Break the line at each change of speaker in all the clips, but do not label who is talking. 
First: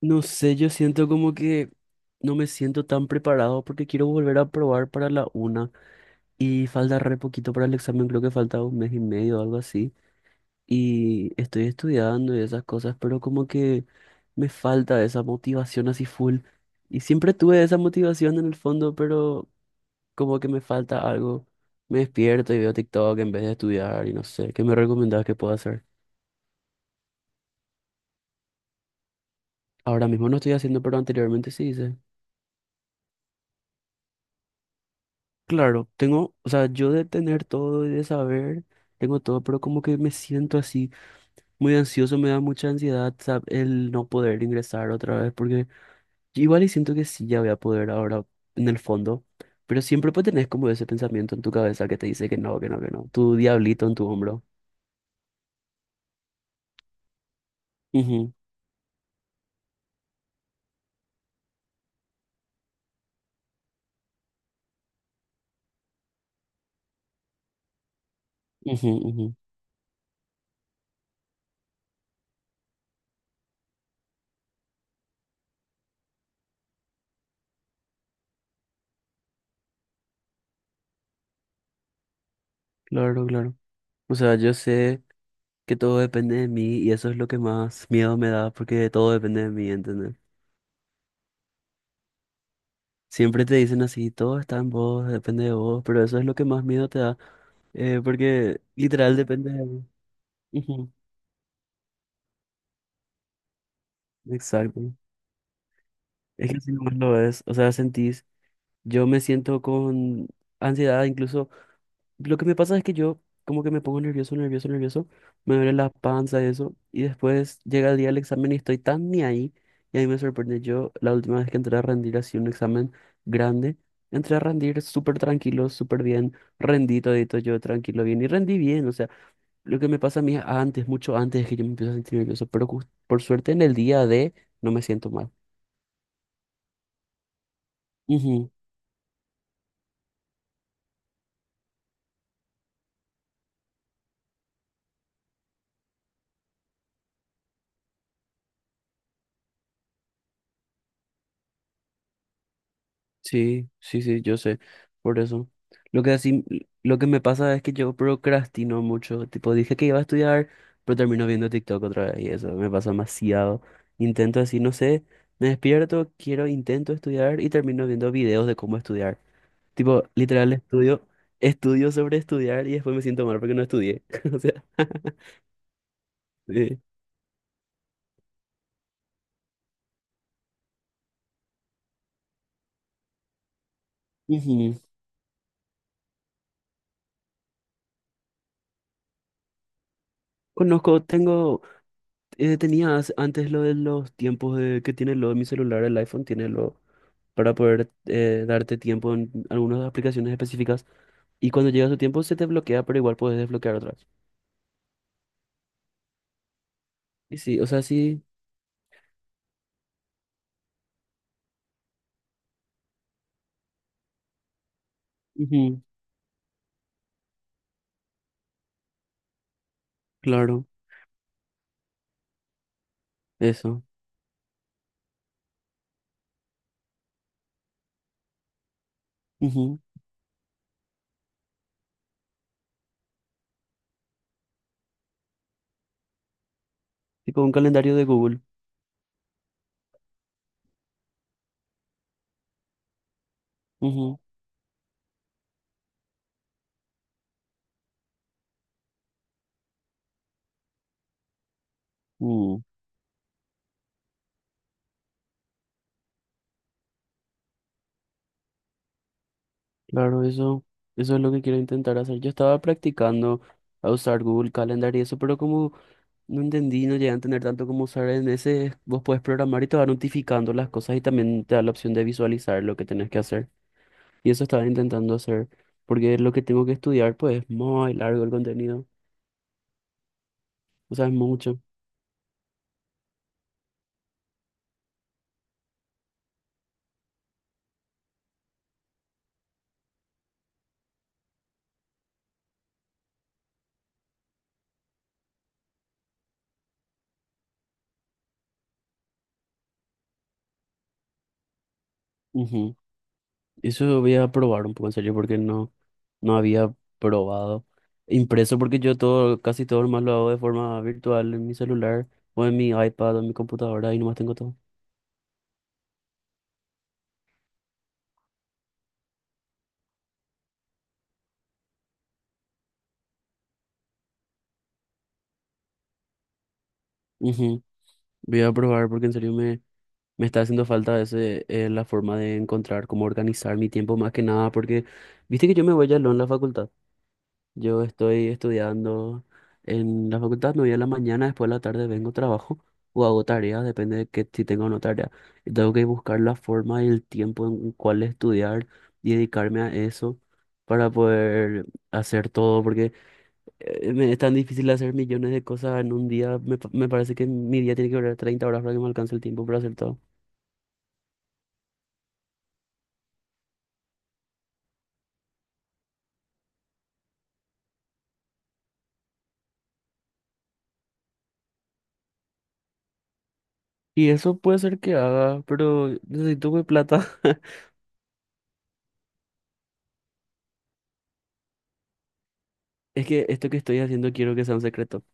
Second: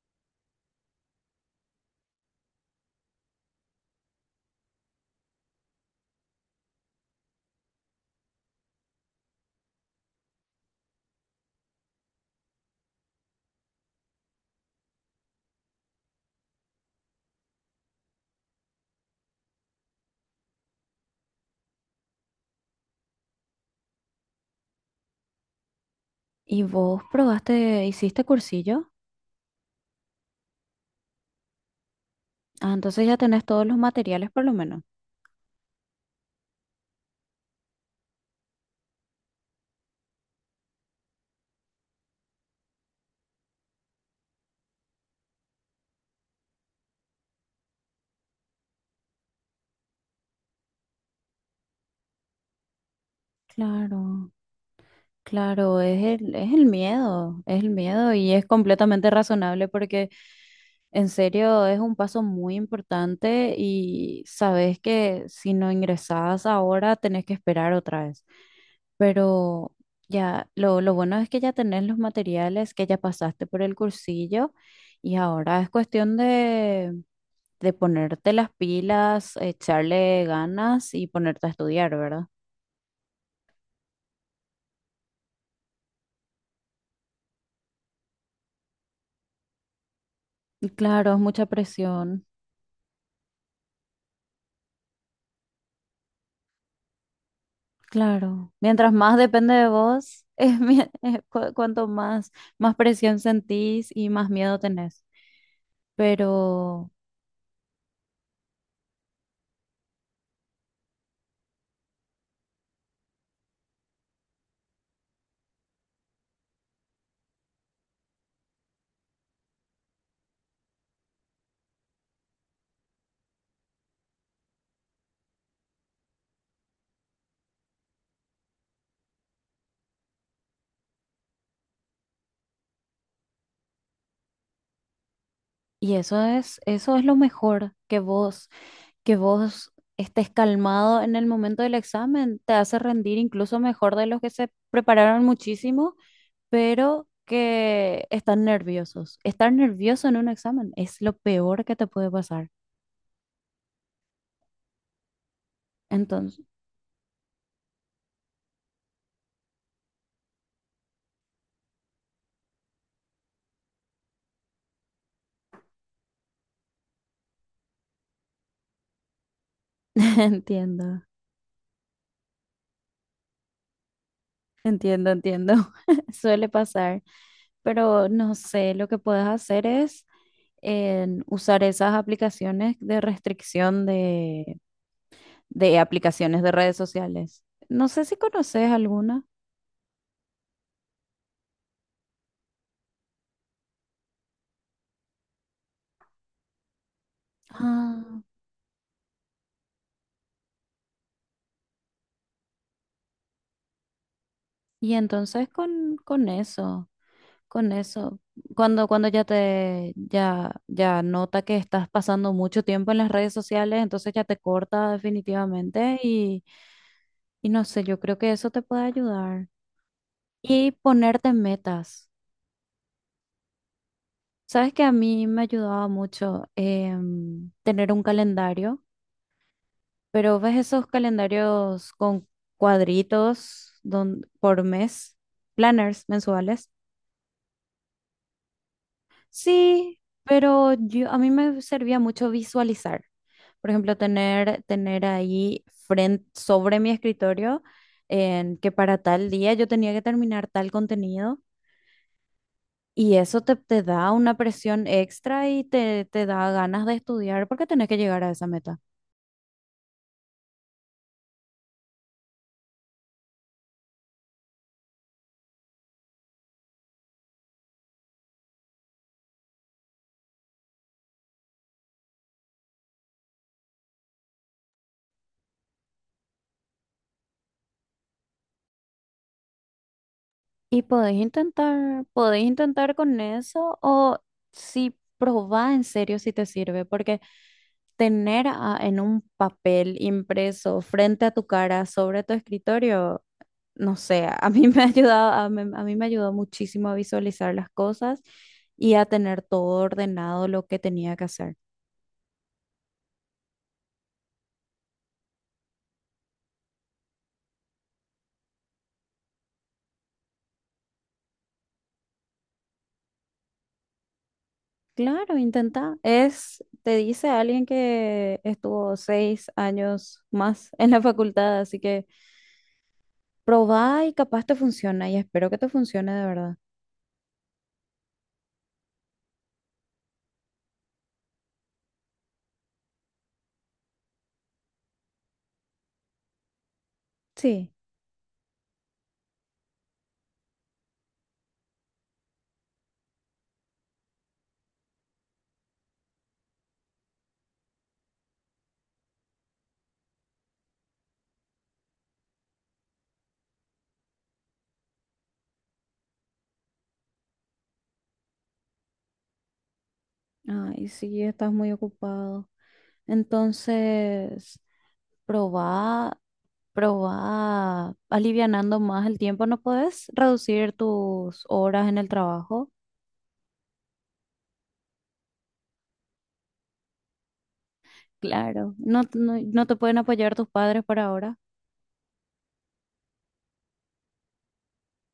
No sé, yo siento como que no me siento tan preparado porque quiero volver a probar para la una y falta re poquito para el examen, creo que falta 1 mes y medio o algo así. Y estoy estudiando y esas cosas, pero como que me falta esa motivación así full. Y siempre tuve esa motivación en el fondo, pero como que me falta algo. Me despierto y veo TikTok en vez de estudiar y no sé, ¿qué me recomendás que pueda hacer?
¿Y vos probaste, hiciste cursillo?
Ahora mismo no estoy haciendo, pero anteriormente sí hice.
Ah, entonces ya tenés todos los materiales por lo menos.
Claro, tengo, o sea, yo de tener todo y de saber, tengo todo, pero como que me siento así muy ansioso, me da mucha ansiedad, el no poder ingresar otra vez, porque yo igual y siento que sí ya voy a poder ahora en el fondo, pero siempre pues tenés como ese pensamiento en tu cabeza que te dice que no, que no, que no, tu diablito en tu
Claro,
hombro.
claro, es el miedo, es el miedo y es completamente razonable porque en serio es un paso muy importante y sabes que si no ingresás ahora tenés que esperar otra vez.
Ujú, ujú, ujú.
Pero ya, lo bueno es que ya tenés los materiales, que ya pasaste por el cursillo y ahora es cuestión de ponerte las pilas, echarle ganas y ponerte a estudiar, ¿verdad?
Claro, claro. O sea, yo sé que todo depende de mí y eso es lo que más miedo me da, porque todo depende de mí.
Y claro, es mucha presión,
Siempre te dicen así, todo está en vos, depende de vos, pero eso es lo que más miedo te da,
claro.
porque
Mientras más
literal depende
depende
de
de
vos.
vos, es,
Ujú.
cuanto más, más presión sentís y más miedo
Exacto.
tenés.
Es que así
Pero,
nomás lo es, o sea, sentís, yo me siento con ansiedad incluso. Lo que me pasa es que yo como que me pongo nervioso, nervioso, nervioso, me duele la panza y eso, y después llega el día del examen y estoy tan ni ahí, y a mí me sorprende, yo la última vez que entré a rendir así un examen grande, entré a rendir súper tranquilo, súper bien, rendí todito yo tranquilo, bien, y rendí bien, o sea, lo que me pasa a mí antes, mucho antes es que yo me empiezo a sentir nervioso, pero por suerte en el día de no me siento mal.
y eso es lo mejor, que vos estés calmado en el momento del examen, te hace rendir incluso mejor de los que se prepararon muchísimo pero que están nerviosos. Estar nervioso en un examen es lo peor que te puede pasar.
Sí, sí, sí, yo sé, por eso. Lo que
Entonces,
así, lo que me pasa es que yo procrastino mucho, tipo dije que iba a estudiar, pero termino viendo TikTok otra vez y eso me pasa demasiado. Intento así, no sé, me despierto, quiero, intento estudiar y termino viendo videos de cómo estudiar. Tipo, literal
entiendo,
estudio, estudio sobre estudiar y después me siento mal porque no estudié. O sea,
entiendo, entiendo. Suele
sí.
pasar, pero no sé, lo que puedes hacer es en usar esas aplicaciones de restricción
Ujú.
de aplicaciones de redes sociales. No sé si conoces alguna.
Conozco, tengo, tenía antes lo de los tiempos de, que tiene lo de mi celular, el iPhone tiene lo para poder
Ah,
darte tiempo en algunas aplicaciones específicas. Y cuando llega su tiempo se te bloquea, pero igual puedes desbloquear otras.
y entonces con eso.
Y sí, o
Con
sea,
eso,
sí.
cuando, cuando ya te, ya, ya nota que estás pasando mucho tiempo en las redes sociales, entonces ya te corta
Ujú,
definitivamente y no sé, yo creo que eso te puede ayudar.
claro,
Y ponerte metas.
eso.
Sabes que a mí me ayudaba mucho tener un calendario,
Ujú.
pero ves esos calendarios con cuadritos por mes, planners mensuales.
Tipo un calendario de Google.
Sí, pero yo, a mí me servía mucho visualizar. Por ejemplo,
Ujú,
tener, tener ahí frente, sobre mi escritorio en que para tal día yo tenía que terminar tal contenido
mm,
y eso te, te da una presión extra y te da ganas de estudiar porque tenés que llegar a esa meta.
claro, eso es lo que quiero intentar hacer. Yo estaba practicando a usar Google Calendar y eso, pero como no entendí, no llegué a entender tanto cómo usar en ese, vos puedes programar y te va notificando las cosas y también te da la opción de visualizar lo que tenés que hacer. Y eso estaba intentando hacer, porque lo que tengo que estudiar, pues es muy largo el contenido,
Y
o sea, es mucho.
podés intentar con eso o si probá en serio si te sirve, porque tener en un papel impreso frente a tu cara sobre tu escritorio no sé, a mí me ha ayudado, a mí me ayudó muchísimo a visualizar las cosas y a tener todo ordenado lo que tenía que hacer.
Ujú. Eso voy a probar un poco en serio, porque no, no había probado impreso, porque yo todo, casi todo más lo hago de forma virtual en mi celular, o en mi iPad, o en mi computadora, y nomás tengo todo.
Claro, intenta. Es, te dice alguien que estuvo 6 años más en la facultad, así que probá y capaz te funciona y espero que te funcione de verdad.
Ujú. Voy a probar, porque en serio me, me está haciendo falta ese, la forma de encontrar cómo organizar mi tiempo más que nada, porque viste que yo me voy ya en la facultad.
Sí.
Yo estoy estudiando en la facultad, me voy a la mañana, después de la tarde vengo, trabajo o hago tareas, depende de que, si tengo o no tarea. Y tengo que buscar la forma y el tiempo en cuál estudiar y dedicarme a eso para poder hacer todo, porque me es tan difícil hacer millones de cosas en un día. Me, me parece que mi día tiene que durar 30 horas para que me alcance el tiempo para hacer todo.
Ay, sí, estás muy ocupado. Entonces, probá. Pero va alivianando más el tiempo, ¿no puedes reducir tus horas en el trabajo?
Y eso puede ser que haga, pero necesito mi plata.
Claro, no, no, no te pueden apoyar tus padres por ahora.
Es que esto que estoy haciendo quiero que sea un secreto.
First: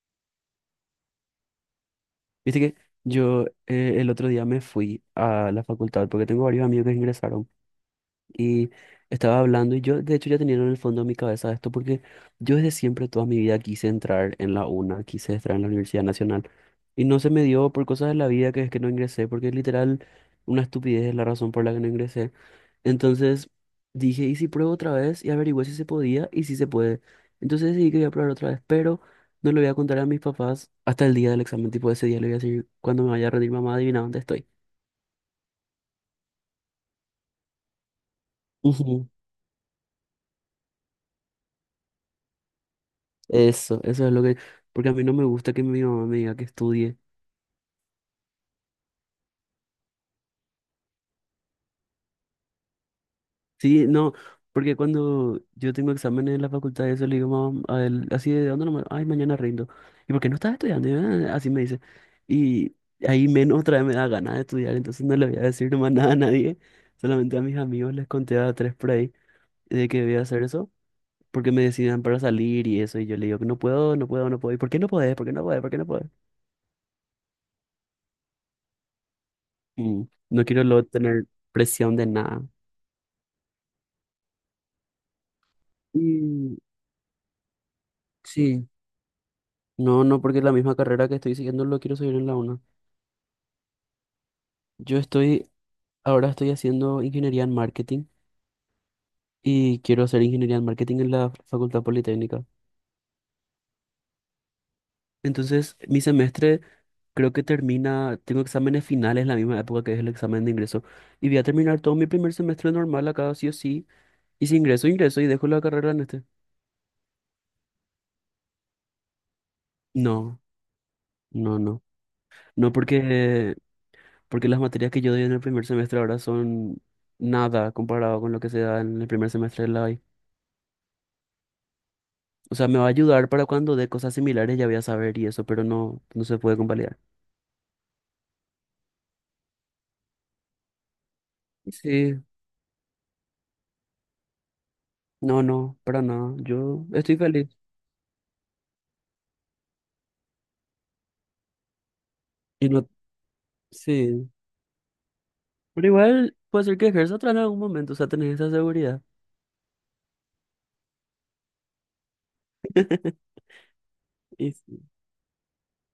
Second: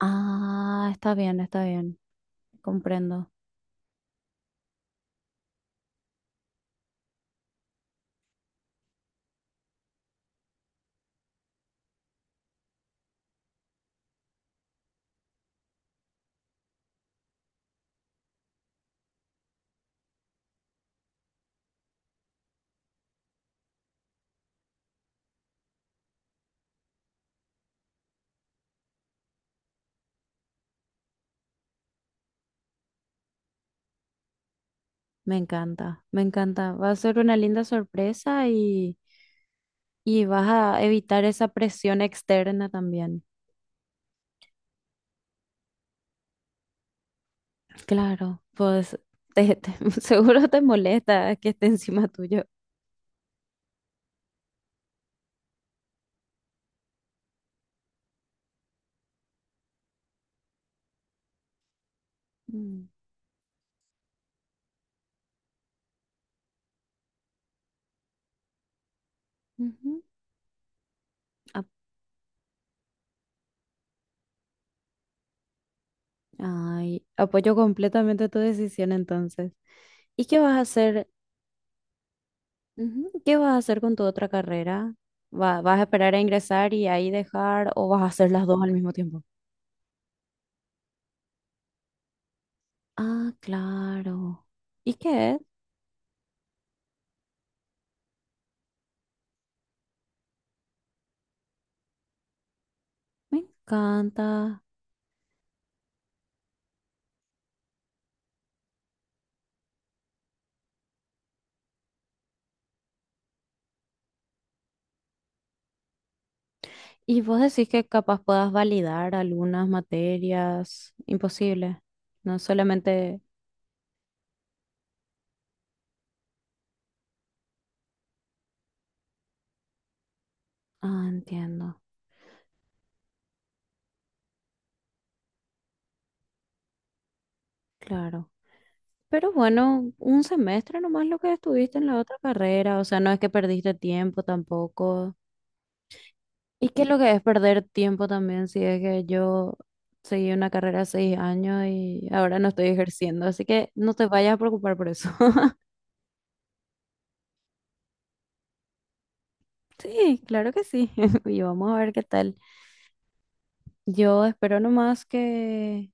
Ah, está bien,
Viste que
comprendo.
yo el otro día me fui a la facultad porque tengo varios amigos que ingresaron y estaba hablando y yo de hecho ya tenía en el fondo de mi cabeza esto porque yo desde siempre toda mi vida quise entrar en la UNA, quise entrar en la Universidad Nacional y no se me dio por cosas de la vida que es que no ingresé porque literal una estupidez es la razón por la que no ingresé. Entonces dije, ¿y si pruebo otra vez? Y averigüé si se podía y si se puede. Entonces decidí que voy a probar otra vez, pero no le voy a contar a mis papás hasta el día del examen. Tipo, ese día le voy a decir, cuando me vaya a rendir, mamá, adivina dónde estoy.
Me encanta, me encanta. Va a ser una linda sorpresa
Ujú.
y vas a evitar esa presión externa también.
Eso es lo que... Porque a mí no me gusta que mi mamá me diga que estudie.
Claro, pues seguro te molesta que esté encima tuyo.
Sí, no, porque cuando yo tengo exámenes en la facultad, eso le digo a él, así de dónde nomás, ay, mañana rindo. ¿Y por qué no estás estudiando? Y, "Ah", así me dice. Y
Mm,
ahí menos otra vez me da ganas de estudiar, entonces no le voy a decir nomás nada a nadie, solamente a mis amigos les conté a 3 por ahí de
ujú.
que voy a hacer eso, porque me decían para salir y eso, y yo le digo que no puedo, no puedo, no puedo. ¿Y por qué no podés? ¿Por qué no podés? ¿Por qué no podés?
Ay, apoyo completamente tu decisión entonces.
Mm,
¿Y qué
no
vas a
quiero luego
hacer?
tener presión de nada.
Ujú, ¿qué vas a hacer con tu otra carrera? Vas a esperar a
Y
ingresar y ahí dejar o vas a hacer las dos
sí,
al mismo tiempo?
no, no, porque la misma carrera que estoy siguiendo lo quiero seguir en la una.
Ah, claro. ¿Y
Yo
qué es?
estoy, ahora estoy haciendo ingeniería en marketing y quiero hacer ingeniería en marketing en la Facultad Politécnica.
Me encanta.
Entonces, mi semestre creo que termina, tengo exámenes finales en la misma época que es el examen de ingreso y voy a terminar todo mi primer semestre normal acá, sí o sí. Y si ingreso, ingreso y dejo la carrera en este.
¿Y vos decís que capaz puedas validar algunas
No,
materias?
no,
Imposible.
no.
No
No
solamente...
porque, porque las materias que yo doy en el primer semestre ahora son nada comparado con lo que se da en el primer semestre de la I.
Ah, entiendo.
O sea, me va a ayudar para cuando dé cosas similares ya voy a saber y eso, pero no, no se puede convalidar.
Claro. Pero bueno, un semestre nomás lo que estuviste en la otra
Sí,
carrera, o sea, no es que perdiste tiempo tampoco.
no, no, para nada.
¿Y qué
Yo
es lo que
estoy
es
feliz.
perder tiempo también si es que yo seguí una carrera de 6 años y ahora no estoy
Y no,
ejerciendo? Así que no te
sí.
vayas a preocupar por eso.
Pero igual puede ser que ejerza otra en algún momento, o sea, tenés esa seguridad.
Sí, claro que sí. Y vamos a ver qué tal. Yo
Y
espero
sí,
nomás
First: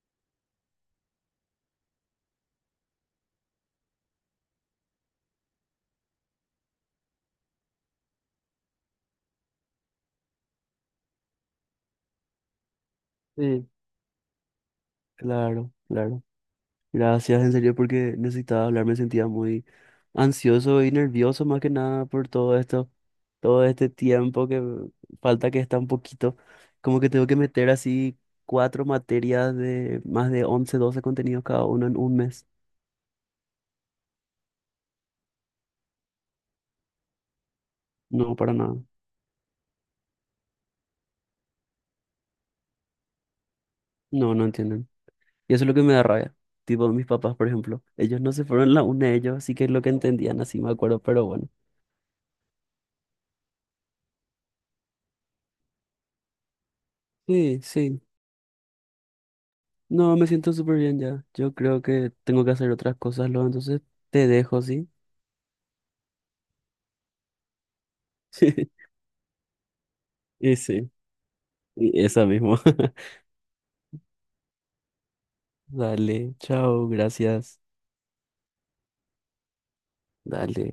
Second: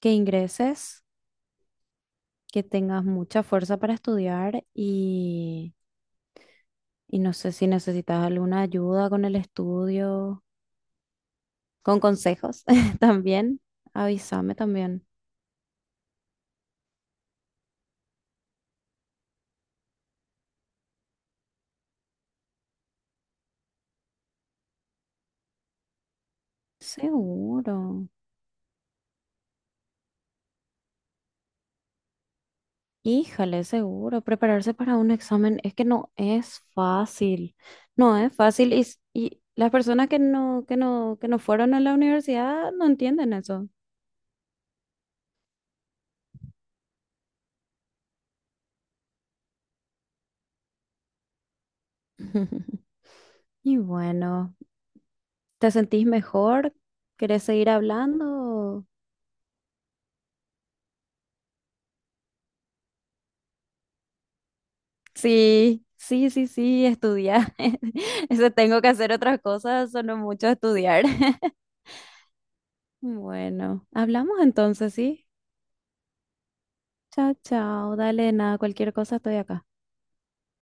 que ingreses, que tengas mucha fuerza para estudiar y no sé si necesitas alguna ayuda con el estudio con consejos también.
sí,
Avísame también.
claro, claro. Gracias, en serio, porque necesitaba hablar, me sentía muy ansioso y nervioso más que nada por todo esto, todo este tiempo que falta que está un poquito, como que tengo que meter
Seguro.
así 4 materias de más de 11 12 contenidos cada uno en 1 mes.
Híjole, seguro. Prepararse para un examen es que no es fácil. No es
No, para
fácil
nada.
y, y las personas que no, que no fueron a la universidad no entienden eso.
No, no entienden. Y eso es lo que me da rabia. Tipo mis papás, por ejemplo. Ellos no se fueron la una de ellos, así que es lo que entendían, así me acuerdo, pero bueno.
Y bueno, ¿te sentís mejor? ¿Querés
Sí,
seguir
sí.
hablando?
No, me siento súper bien ya. Yo creo que tengo que hacer otras cosas luego, entonces te dejo, ¿sí?
Sí, sí, sí, sí, estudiar. Eso tengo que hacer otras cosas, sonó mucho
Y sí,
estudiar.
y esa mismo.
Bueno, hablamos entonces, ¿sí?
Dale, chao,
Chao,
gracias.
chao. Dale, nada, cualquier cosa estoy acá.
Dale.